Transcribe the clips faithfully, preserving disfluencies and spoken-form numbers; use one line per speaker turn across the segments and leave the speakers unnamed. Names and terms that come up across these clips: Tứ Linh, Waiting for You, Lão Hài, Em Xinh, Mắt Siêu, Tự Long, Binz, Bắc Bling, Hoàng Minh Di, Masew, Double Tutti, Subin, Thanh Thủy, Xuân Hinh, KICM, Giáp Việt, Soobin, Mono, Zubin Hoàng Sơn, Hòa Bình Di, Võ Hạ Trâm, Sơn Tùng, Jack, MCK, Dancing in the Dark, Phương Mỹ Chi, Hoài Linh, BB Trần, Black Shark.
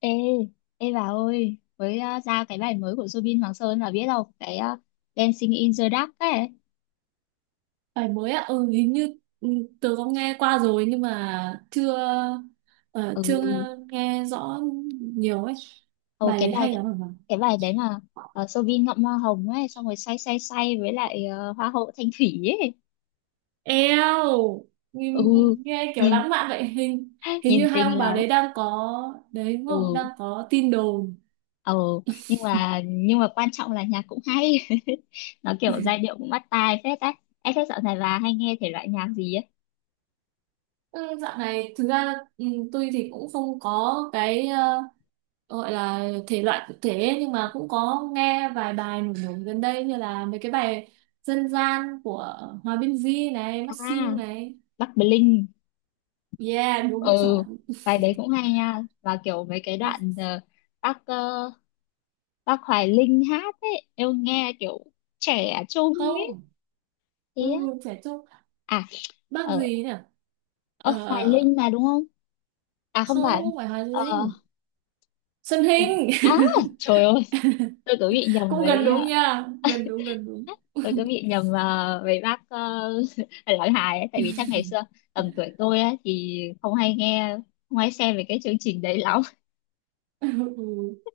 Ê, ê bà ơi, mới ờ, ra cái bài mới của Zubin Hoàng Sơn là biết đâu, cái ờ, Dancing in the Dark ấy.
Bài mới ạ, ừ, hình như ừ, tớ có nghe qua rồi nhưng mà chưa ờ,
Ừ,
chưa nghe rõ nhiều ấy.
Ồ,
Bài
cái
đấy
bài
hay lắm hả?
cái bài đấy mà uh, Soobin ngậm hoa hồng ấy, xong rồi say say say với lại ờ, hoa hậu Thanh Thủy ấy.
Eo, nghe
Ừ,
nghe kiểu
nhìn
lãng mạn vậy. Hình hình như
nhìn
hai
tình
ông bà
lắm.
đấy đang có đấy đúng không?
Ừ,
Đang có tin đồn.
ừ, nhưng mà nhưng mà quan trọng là nhạc cũng hay. Nó kiểu giai điệu cũng bắt tai phết ấy. Em thế dạo này bà hay nghe thể loại nhạc gì ấy?
Ừ, dạo này thực ra ừ, tôi thì cũng không có cái ờ, ờ, gọi là thể loại cụ thể ấy, nhưng mà cũng có nghe vài bài nổi nổi gần đây như là mấy cái bài dân gian của Hòa Bình Di này, Mắt Siêu
À,
này.
Bắc Bling
Yeah, đúng
ừ
chuẩn.
bài đấy cũng hay nha và kiểu mấy cái đoạn ờ, bác ờ, bác Hoài Linh hát ấy em nghe kiểu trẻ trung ấy
Không,
thế
ừ,
á.
trẻ trung.
À
Bác
ở
gì nhỉ?
ờ, Hoài
Ờ,
Linh mà đúng không, à không
không,
phải.
không phải Hòa
Ờ
Linh. Xuân
ừ.
Hinh.
À trời ơi tôi cứ bị nhầm
Cũng gần
với
đúng
ờ,
nha. Gần đúng, gần đúng.
tôi cứ bị nhầm ờ, với bác uh, Lão Hài ấy tại vì chắc ngày xưa tầm tuổi tôi ấy, thì không hay nghe không hay xem về cái chương trình đấy lắm.
Ừ,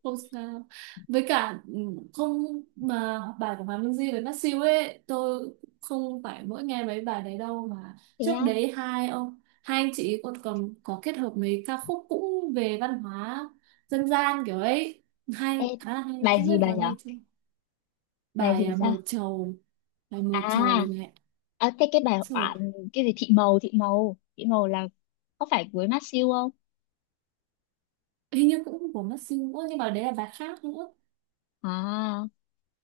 không sao, với cả ừ, không, mà bài của Hoàng Minh Di với Masew ấy, tôi không phải mỗi nghe mấy bài đấy đâu, mà
Thế
trước
á
đấy hai ông hai anh chị còn còn có kết hợp mấy ca khúc cũng về văn hóa dân gian kiểu ấy, hay,
ê
khá là hay,
bài
không biết
gì bà
vào
nhở,
nghe chưa.
bài
bài
gì
à,
sao,
mờ trầu bài mờ trầu
à
này.
à thế cái bài
Trời,
bạn cái gì thị màu thị màu thị màu là có phải với mát siêu không.
hình như cũng của Masew nữa, nhưng mà đấy là bài khác nữa.
À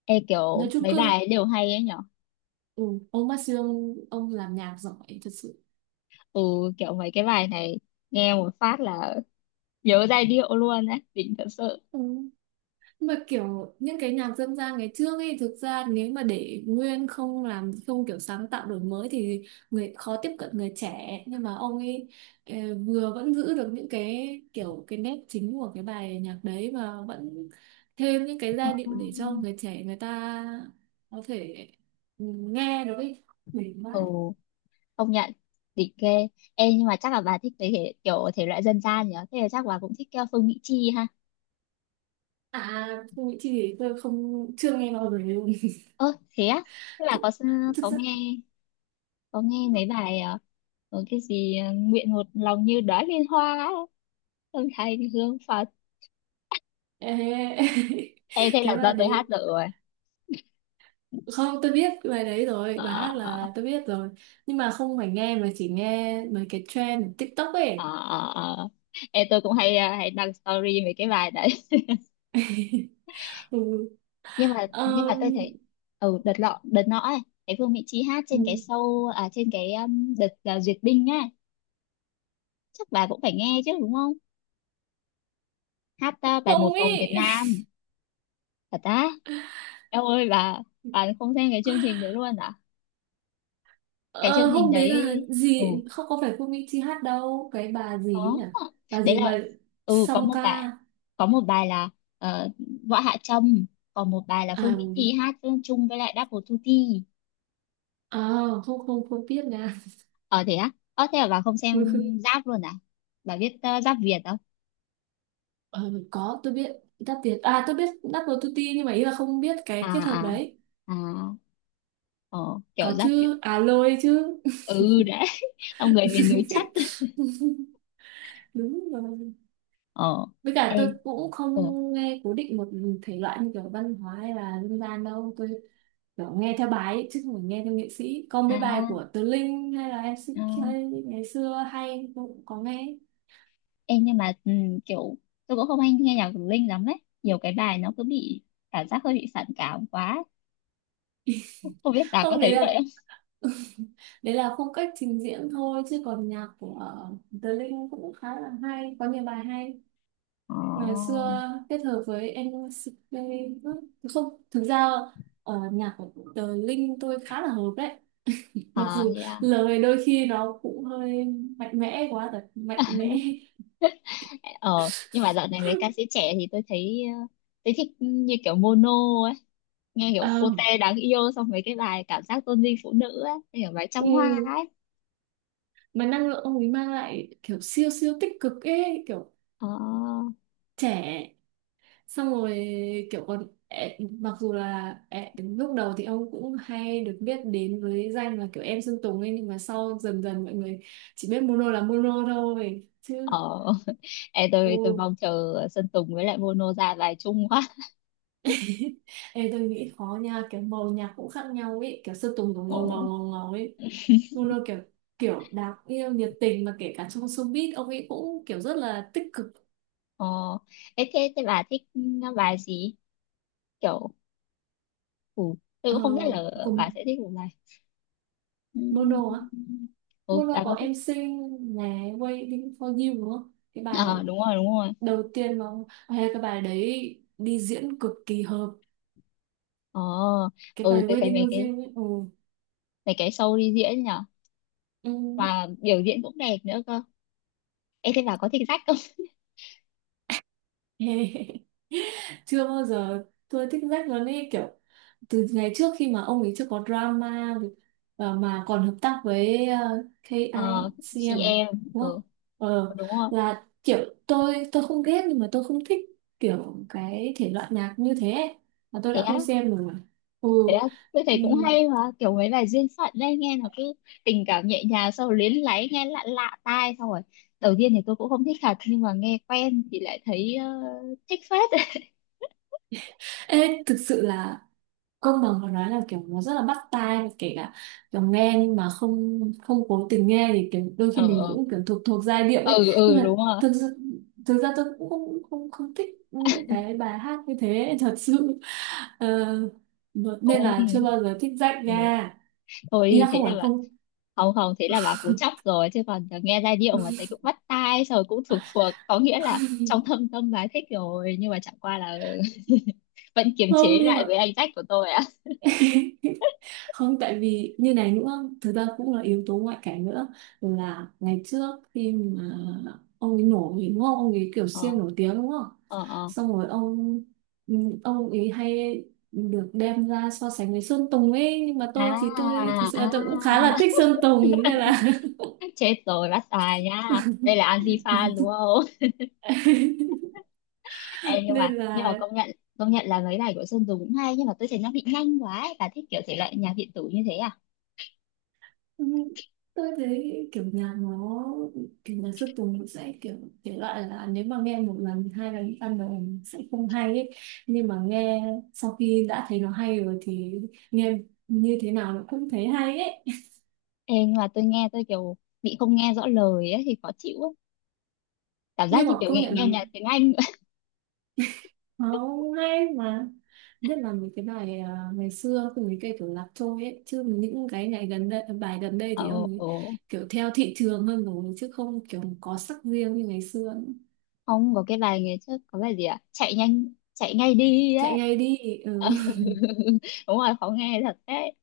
ê
Nói
kiểu
chung
mấy
cơ,
bài ấy đều hay ấy nhở,
ừ, ông Masew, ông, ông làm nhạc giỏi thật sự.
ừ kiểu mấy cái bài này nghe một phát là nhớ giai điệu luôn ấy, đỉnh thật sự.
Ừ, mà kiểu những cái nhạc dân gian ngày trước ấy, thực ra nếu mà để nguyên, không làm, không kiểu sáng tạo đổi mới thì người khó tiếp cận người trẻ, nhưng mà ông ấy ờ, vừa vẫn giữ được những cái kiểu cái nét chính của cái bài nhạc đấy, và vẫn thêm những cái giai
À.
điệu để cho người trẻ người ta có thể ừ, nghe được ấy. Đỉnh vãi.
Ừ công nhận đỉnh ghê. Ê nhưng mà chắc là bà thích mấy thể kiểu thể loại dân gian nhở, thế là chắc bà cũng thích uh, Phương Mỹ Chi ha.
À không, nghĩ Chi thì tôi không chưa nghe bao giờ luôn.
Ơ thế á thế là
thực,
có s-
thực
có
sự.
nghe, có nghe mấy bài ờ, có cái gì ờ, nguyện một lòng như đóa liên hoa ấy. Âm thanh hương Phật
Ê,
em thế
cái
là do
bài
tôi hát
đấy,
được rồi.
không, tôi biết bài đấy rồi, bài hát
Ờ,
là tôi biết rồi, nhưng mà không phải nghe, mà chỉ nghe mấy cái trend ở TikTok
ờ,
ấy.
ờ, ờ. Em tôi cũng hay ờ, hay đăng story mấy cái bài đấy.
ừ.
nhưng mà nhưng mà tôi
Ờm,
thấy ừ đợt lọ đợt nọ ấy cái Phương Mỹ Chi hát trên cái
ừ.
show, à trên cái um, đợt ờ, duyệt binh á, chắc bà cũng phải nghe chứ đúng không, hát ờ, bài
Không,
một vòng Việt
ý
Nam. Thật á em ơi bà bà không xem cái chương trình đấy luôn à? Cái chương
Ờ,
trình
hôm đấy
đấy
là
ừ
gì, không có phải Phương Mỹ Chi hát đâu, cái bà gì ấy
có,
nhỉ, bà
đấy
gì
là
mà
ừ có
song
một bài,
ca.
có một bài là ờ, Võ Hạ Trâm, còn một bài là Phương
à,
Mỹ Chi hát chung chung với lại Double Tutti.
à không, không không biết nha.
Ờ thế á ờ thế là bà không xem Giáp luôn à, bà biết ờ, Giáp Việt không?
ờ, có, tôi biết. Đáp Việt à, tôi biết Đáp Tuti, nhưng mà ý là không biết
À
cái kết hợp
à
đấy.
à ờ kiểu
Có
Giáp Việt
chứ, à lôi chứ.
ừ đấy ông người miền núi chất.
Đúng rồi.
Ờ
Với cả
ê
tôi cũng không
ờ
nghe cố định một thể loại như kiểu văn hóa hay là dân gian đâu. Tôi kiểu nghe theo bài ấy, chứ không phải nghe theo nghệ sĩ. Có mấy bài
à,
của Tứ Linh hay là
à
em xê ca ngày xưa hay tôi cũng có nghe.
ê nhưng mà ừ, kiểu tôi cũng không hay nghe nhạc của Linh lắm đấy, nhiều cái bài nó cứ bị cảm giác hơi bị phản cảm quá, không biết bà có
Không, đấy
thấy
là
vậy.
đấy là phong cách trình diễn thôi, chứ còn nhạc của ờ, Tứ Linh cũng khá là hay, có nhiều bài hay.
Ờ,
Ngày xưa kết hợp với em xê ca nữa. Không, thực ra ờ, nhạc của Tứ Linh tôi khá là hợp đấy. Mặc
à,
dù
thế à.
lời đôi khi nó cũng hơi mạnh mẽ quá, thật mạnh mẽ.
Ờ, nhưng mà dạo này mấy ca sĩ trẻ thì tôi thấy ờ, tôi thích như kiểu Mono ấy, nghe kiểu
Ờ,
cô Tê đáng yêu, xong mấy cái bài cảm giác tôn vinh phụ nữ ấy, như kiểu bài
ừ,
trăm hoa ấy.
mà năng lượng ông ấy mang lại kiểu siêu siêu tích cực ấy, kiểu
Ờ,
trẻ, xong rồi kiểu còn ẻ- mặc dù là ẻ- lúc đầu thì ông cũng hay được biết đến với danh là kiểu em Sơn Tùng ấy, nhưng mà sau dần dần mọi người chỉ biết Mono là Mono thôi chứ.
ờ. Ê, tôi tôi
Ừ.
mong chờ Sơn Tùng với lại Mono ra bài chung quá.
Ê, tôi nghĩ khó nha, kiểu màu nhạc cũng khác nhau ấy, kiểu Sơn Tùng cũng
Ờ,
ngầu ngầu ngầu ngầu ấy, Mono kiểu kiểu đáng yêu nhiệt tình, mà kể cả trong showbiz ông ấy cũng kiểu rất là tích cực.
ờ. Ê, thế thế bà thích ờ, bài gì? Kiểu ừ, tôi
ờ,
cũng không biết là bà
Cùng
sẽ thích một bài.
Mono á,
Ừm. Ừ,
Mono
bà có
có
thích.
Em Xinh này, Waiting for You đúng không, cái
Ờ,
bài
đúng rồi, đúng rồi.
đầu tiên mà hay, cái bài đấy đi diễn cực kỳ hợp,
Ờ
cái
ừ
bài
tôi thấy
Waiting
mấy
for
cái
You ấy. Ừ.
mấy cái show đi diễn nhở
Ừ.
và biểu diễn cũng đẹp nữa cơ. Em thấy bà có thích sách không?
chưa bao giờ tôi thích Jack luôn ấy, kiểu từ ngày trước khi mà ông ấy chưa có drama với- và mà còn hợp tác với ờ,
Ờ chị
ca i xê em à?
em
Đúng không?
ừ
Ờ,
đúng rồi.
là kiểu tôi tôi không ghét nhưng mà tôi không thích kiểu cái thể loại nhạc như thế ấy. Mà tôi
Thế
đã
á
không xem rồi. Ừ.
thế á tôi thấy
Ừ.
cũng hay mà kiểu mấy bài duyên phận đấy nghe nó cứ tình cảm nhẹ nhàng, xong rồi luyến láy nghe lạ lạ tai, xong rồi đầu tiên thì tôi cũng không thích thật, nhưng mà nghe quen thì lại thấy ờ, thích phết.
Ê, thực sự là công bằng có nói là kiểu nó rất là bắt tai, và kể cả kiểu nghe, nhưng mà không không cố tình nghe thì kiểu đôi
ờ
khi mình
ờ
cũng kiểu thuộc thuộc giai điệu ấy,
ừ
nhưng
ừ
mà
đúng rồi
thực sự thực ra tôi cũng không không không thích những cái bài hát như thế, thật sự. Ờ, nên là
ôi
chưa bao giờ thích rách
ừ.
ra. Ý
Ôi
là
thế
không phải
là bạn
không,
không không thế là bà cú chóc rồi, chứ còn nghe giai điệu mà thấy cũng bắt tai rồi cũng thuộc thuộc có nghĩa là trong thâm tâm bà ấy thích rồi, nhưng mà chẳng qua là vẫn kiềm
không,
chế
nhưng
lại
mà
với anh Jack của tôi ạ.
không, tại vì như này nữa. Thực ra cũng là yếu tố ngoại cảnh nữa, là ngày trước khi mà ông ấy nổi đúng không, ông ấy kiểu
Ờ
siêu nổi tiếng đúng không,
ờ ờ
xong rồi ông ừ, ông ấy hay được đem ra so sánh với Sơn Tùng ấy, nhưng mà
à
tôi thì tôi thực sự là tôi cũng khá
à
là thích Sơn Tùng nên là.
chết rồi bắt tài nha, đây là Anji fan đúng không? em nhưng mà
nên
nhưng mà
là.
công nhận, công nhận là mấy bài của Sơn Tùng cũng hay, nhưng mà tôi thấy nó bị nhanh quá ấy. Bà thích kiểu thể loại nhạc điện tử như thế à?
Ừ, tôi thấy kiểu nhạc nó, kiểu nhạc Xuất Tùng nó sẽ kiểu thể loại là nếu mà nghe một lần hai lần ban đầu sẽ không hay ấy, nhưng mà nghe sau khi đã thấy nó hay rồi thì nghe như thế nào nó cũng thấy hay ấy.
Ê, nhưng mà tôi nghe tôi kiểu bị không nghe rõ lời ấy, thì khó chịu ấy. Cảm giác
Nhưng
như
mà
kiểu
công
nghe,
nhận là
nghe nhạc tiếng Anh.
nó hay mà, biết là mấy cái bài à, ngày xưa cùng mấy cái kiểu Lạc Trôi ấy, chứ những cái ngày gần đây bài gần đây
ồ
thì ông ấy
ồ
kiểu theo thị trường hơn rồi, chứ không kiểu có sắc riêng như ngày xưa nữa.
ông có cái bài ngày trước có bài gì ạ chạy nhanh chạy ngay đi á.
Chạy Ngay Đi.
đúng rồi khó nghe thật đấy.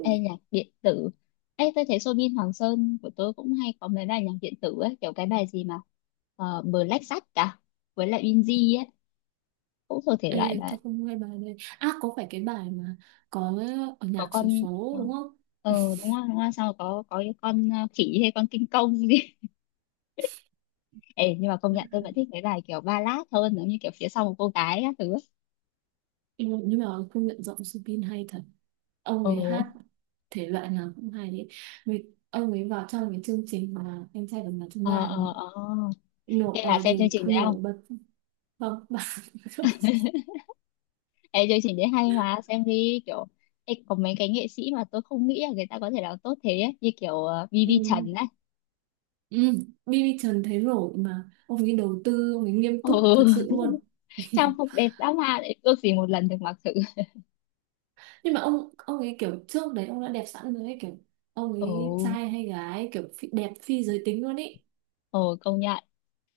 Ê, nhạc điện tử. Ê, tôi thấy Soobin Hoàng Sơn của tôi cũng hay có mấy bài nhạc điện tử ấy, kiểu cái bài gì mà uh, Black Shark cả với lại Binz ấy, cũng thuộc thể loại
Ê,
đấy.
tôi không nghe bài này. À, có phải cái bài mà có ở
Có
nhạc xổ
con
số
ờ
đúng không?
ờ, đúng rồi đúng rồi sao có có cái con ờ, khỉ hay con kinh công gì. Ê, nhưng mà công nhận tôi vẫn thích mấy bài kiểu ballad hơn, giống như kiểu phía sau một cô gái các thứ.
Ừ, nhưng mà công nhận giọng Subin hay thật. Ông ấy
Ồ,
hát thể loại nào cũng hay ấy. Vì ông ấy vào trong cái chương trình mà anh trai vượt ngàn chông
ờ
gai đúng
ờ
không?
ờ
Nổ
thế là
ờ,
xem chương
gì
trình đấy không.
nổi bật, không bạn.
Ê, chương trình đấy hay mà xem đi kiểu. Ê, có mấy cái nghệ sĩ mà tôi không nghĩ là người ta có thể làm tốt thế ấy, như kiểu ờ, bê bê
ừ.
Trần ấy.
Ừ. bê bê Trần thấy nổi, mà ông ấy đầu tư, ông ấy nghiêm
Ừ.
túc thật sự luôn.
trang phục đẹp dã man ấy, ước gì một lần được mặc thử.
nhưng mà ông ông ấy kiểu trước đấy ông đã đẹp sẵn rồi ấy, kiểu ông ấy
Ồ,
trai hay gái, kiểu phi, đẹp phi giới tính luôn ấy.
ồ, công nhận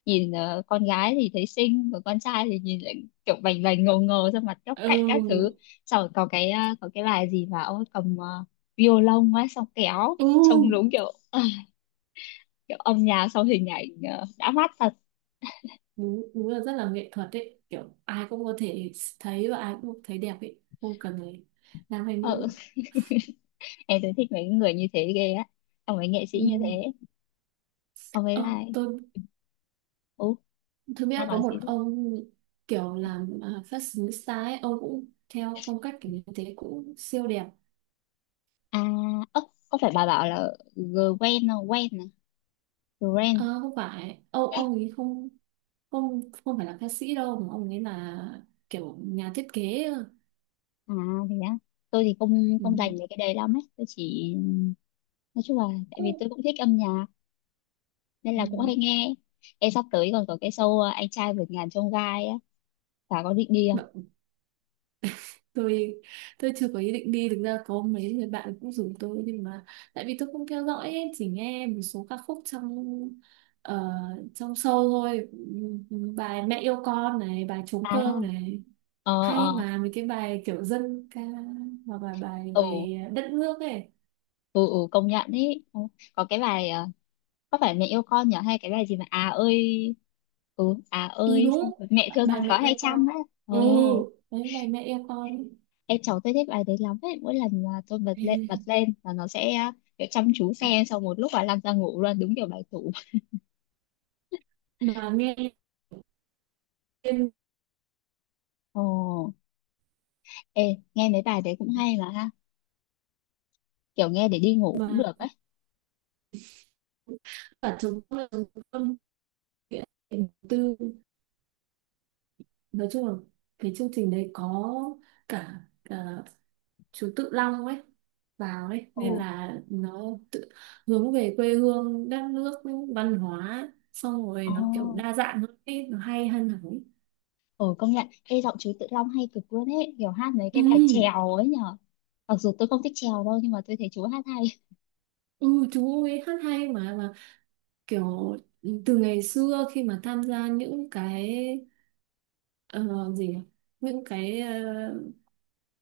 nhìn ờ, con gái thì thấy xinh, còn con trai thì nhìn lại kiểu bành bành ngầu ngầu ra mặt góc cạnh các thứ,
Ừ,
xong rồi có cái ờ, có cái bài gì mà ông ấy cầm ờ, violon ấy xong kéo
ừ,
trông đúng kiểu kiểu âm nhạc sau hình ảnh ờ, đã mát thật.
đúng, đúng là rất là nghệ thuật ấy, kiểu ai cũng có thể thấy và ai cũng thấy đẹp ấy, không cần phải nam hay
Ờ,
nữ.
em thấy thích mấy người như thế ghê á, xong mấy nghệ sĩ
Ừ.
như thế, xong mấy
Ờ,
bài
tôi
ú
tôi
ba
biết có
bảo
một
gì đấy.
ông kiểu làm à, fashionista ấy, ông cũng theo phong cách kiểu như thế, cũng siêu đẹp.
À ớ có phải bà bảo là Gwen không, Gwen à, Gwen
Ờ, không phải, ông
yeah.
ông ấy không, không, không phải là ca sĩ đâu, mà ông ấy là kiểu nhà thiết kế.
À thì đó tôi thì không
Ừ.
không dành về cái đấy lắm ấy, tôi chỉ nói chung là tại vì
Ồ.
tôi cũng thích âm nhạc nên
Ừ.
là cũng hay nghe. Em sắp tới còn có cái show ờ, anh trai vượt ngàn chông gai á, bà có định đi không?
Đ- tôi tôi chưa có ý định đi, thực ra có mấy người bạn cũng rủ tôi, nhưng mà tại vì tôi không theo dõi ấy, chỉ nghe một số ca khúc trong ờ, trong show thôi. Ừ, bài Mẹ Yêu Con này, bài Trống Cơm
À
này,
ờ
hay
ờ
mà, mấy cái bài kiểu dân ca hoặc là bài
ừ
về đất nước ấy.
ừ, ừ công nhận ý. Ờ, có cái bài ờ, có phải mẹ yêu con nhỉ, hay cái bài gì mà à ơi ừ à
Ừ
ơi, xong
đúng,
rồi mẹ thương con
bài Mẹ
có hay
Yêu
chăm
Con.
ấy.
Ừ,
Ồ
đấy, bài Mẹ Yêu Con.
em cháu tôi thích bài đấy lắm ấy, mỗi lần mà tôi bật lên bật lên là nó sẽ à, kiểu chăm chú xem, xong một lúc là lăn ra ngủ luôn, đúng kiểu bài tủ.
mà nghe lên,
Ồ ê nghe mấy bài đấy cũng hay mà ha, kiểu nghe để đi ngủ cũng
mà
được ấy.
cả chống là chống cơm, nghĩa là tư, nói chung là cái chương trình đấy có cả, cả chú Tự Long ấy vào ấy, nên
Ồ
là nó tự hướng về quê hương đất nước, văn hóa, xong rồi
ồ
nó kiểu đa dạng hơn ấy, nó hay hơn hẳn ấy.
ồ công nhận ê giọng chú Tự Long hay cực luôn ấy, kiểu hát mấy
Ừ,
cái bài chèo ấy nhở, mặc dù tôi không thích chèo đâu nhưng mà tôi thấy chú hát hay.
ừ, chú ấy hát hay mà, mà kiểu từ ngày xưa khi mà tham gia những cái ờ, gì nhỉ? Những cái ờ,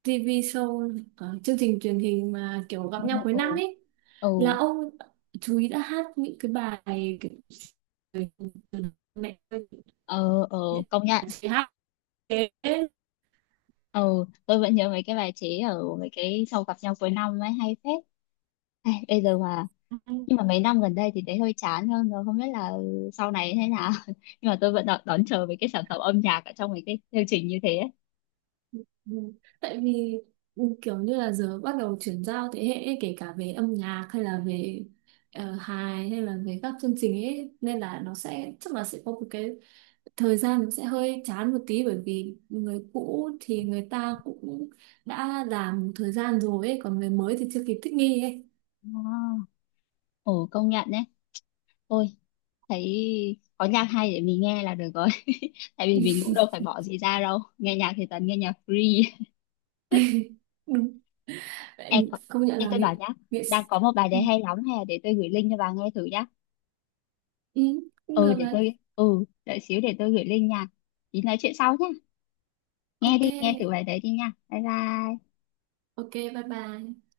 ti vi show, ờ, chương trình truyền hình mà kiểu gặp
Ồ
nhau cuối
ồ
năm ấy,
ồ
là ông chú ý đã hát những cái bài kiểu mẹ ơi,
ờ ờ
những
công nhận
bài chị hát thế.
ờ tôi vẫn nhớ mấy cái bài chế ở mấy cái sau gặp nhau cuối năm ấy hay phết. Ai, bây giờ mà nhưng mà mấy năm gần đây thì thấy hơi chán hơn rồi, không biết là sau này thế nào. nhưng mà tôi vẫn đón, đón chờ mấy cái sản phẩm âm nhạc ở trong mấy cái chương trình như thế ấy.
Ừ, tại vì ừ, kiểu như là giờ bắt đầu chuyển giao thế hệ ấy, kể cả về âm nhạc hay là về ờ, hài hay là về các chương trình ấy, nên là nó sẽ chắc là sẽ có một cái thời gian nó sẽ hơi chán một tí, bởi vì người cũ thì người ta cũng đã làm một thời gian rồi ấy, còn người mới thì chưa kịp thích nghi ấy.
Ờ, Ồ công nhận đấy. Ôi thấy có nhạc hay để mình nghe là được rồi. tại vì mình cũng đâu phải bỏ gì ra đâu, nghe nhạc thì toàn nghe nhạc free.
đúng
em
vậy, công nhận
em
là
tôi bảo
nghệ
nhá,
nghệ sĩ.
đang có một bài
ừ,
đấy hay lắm hè, để tôi gửi link cho bà nghe thử nhá.
Ừ, cũng
Ừ
được
để
đấy.
tôi ừ đợi xíu để tôi gửi link nha, tí nói chuyện sau nhá, nghe
Ok,
đi nghe thử bài đấy đi nha, bye bye.
ok, bye bye.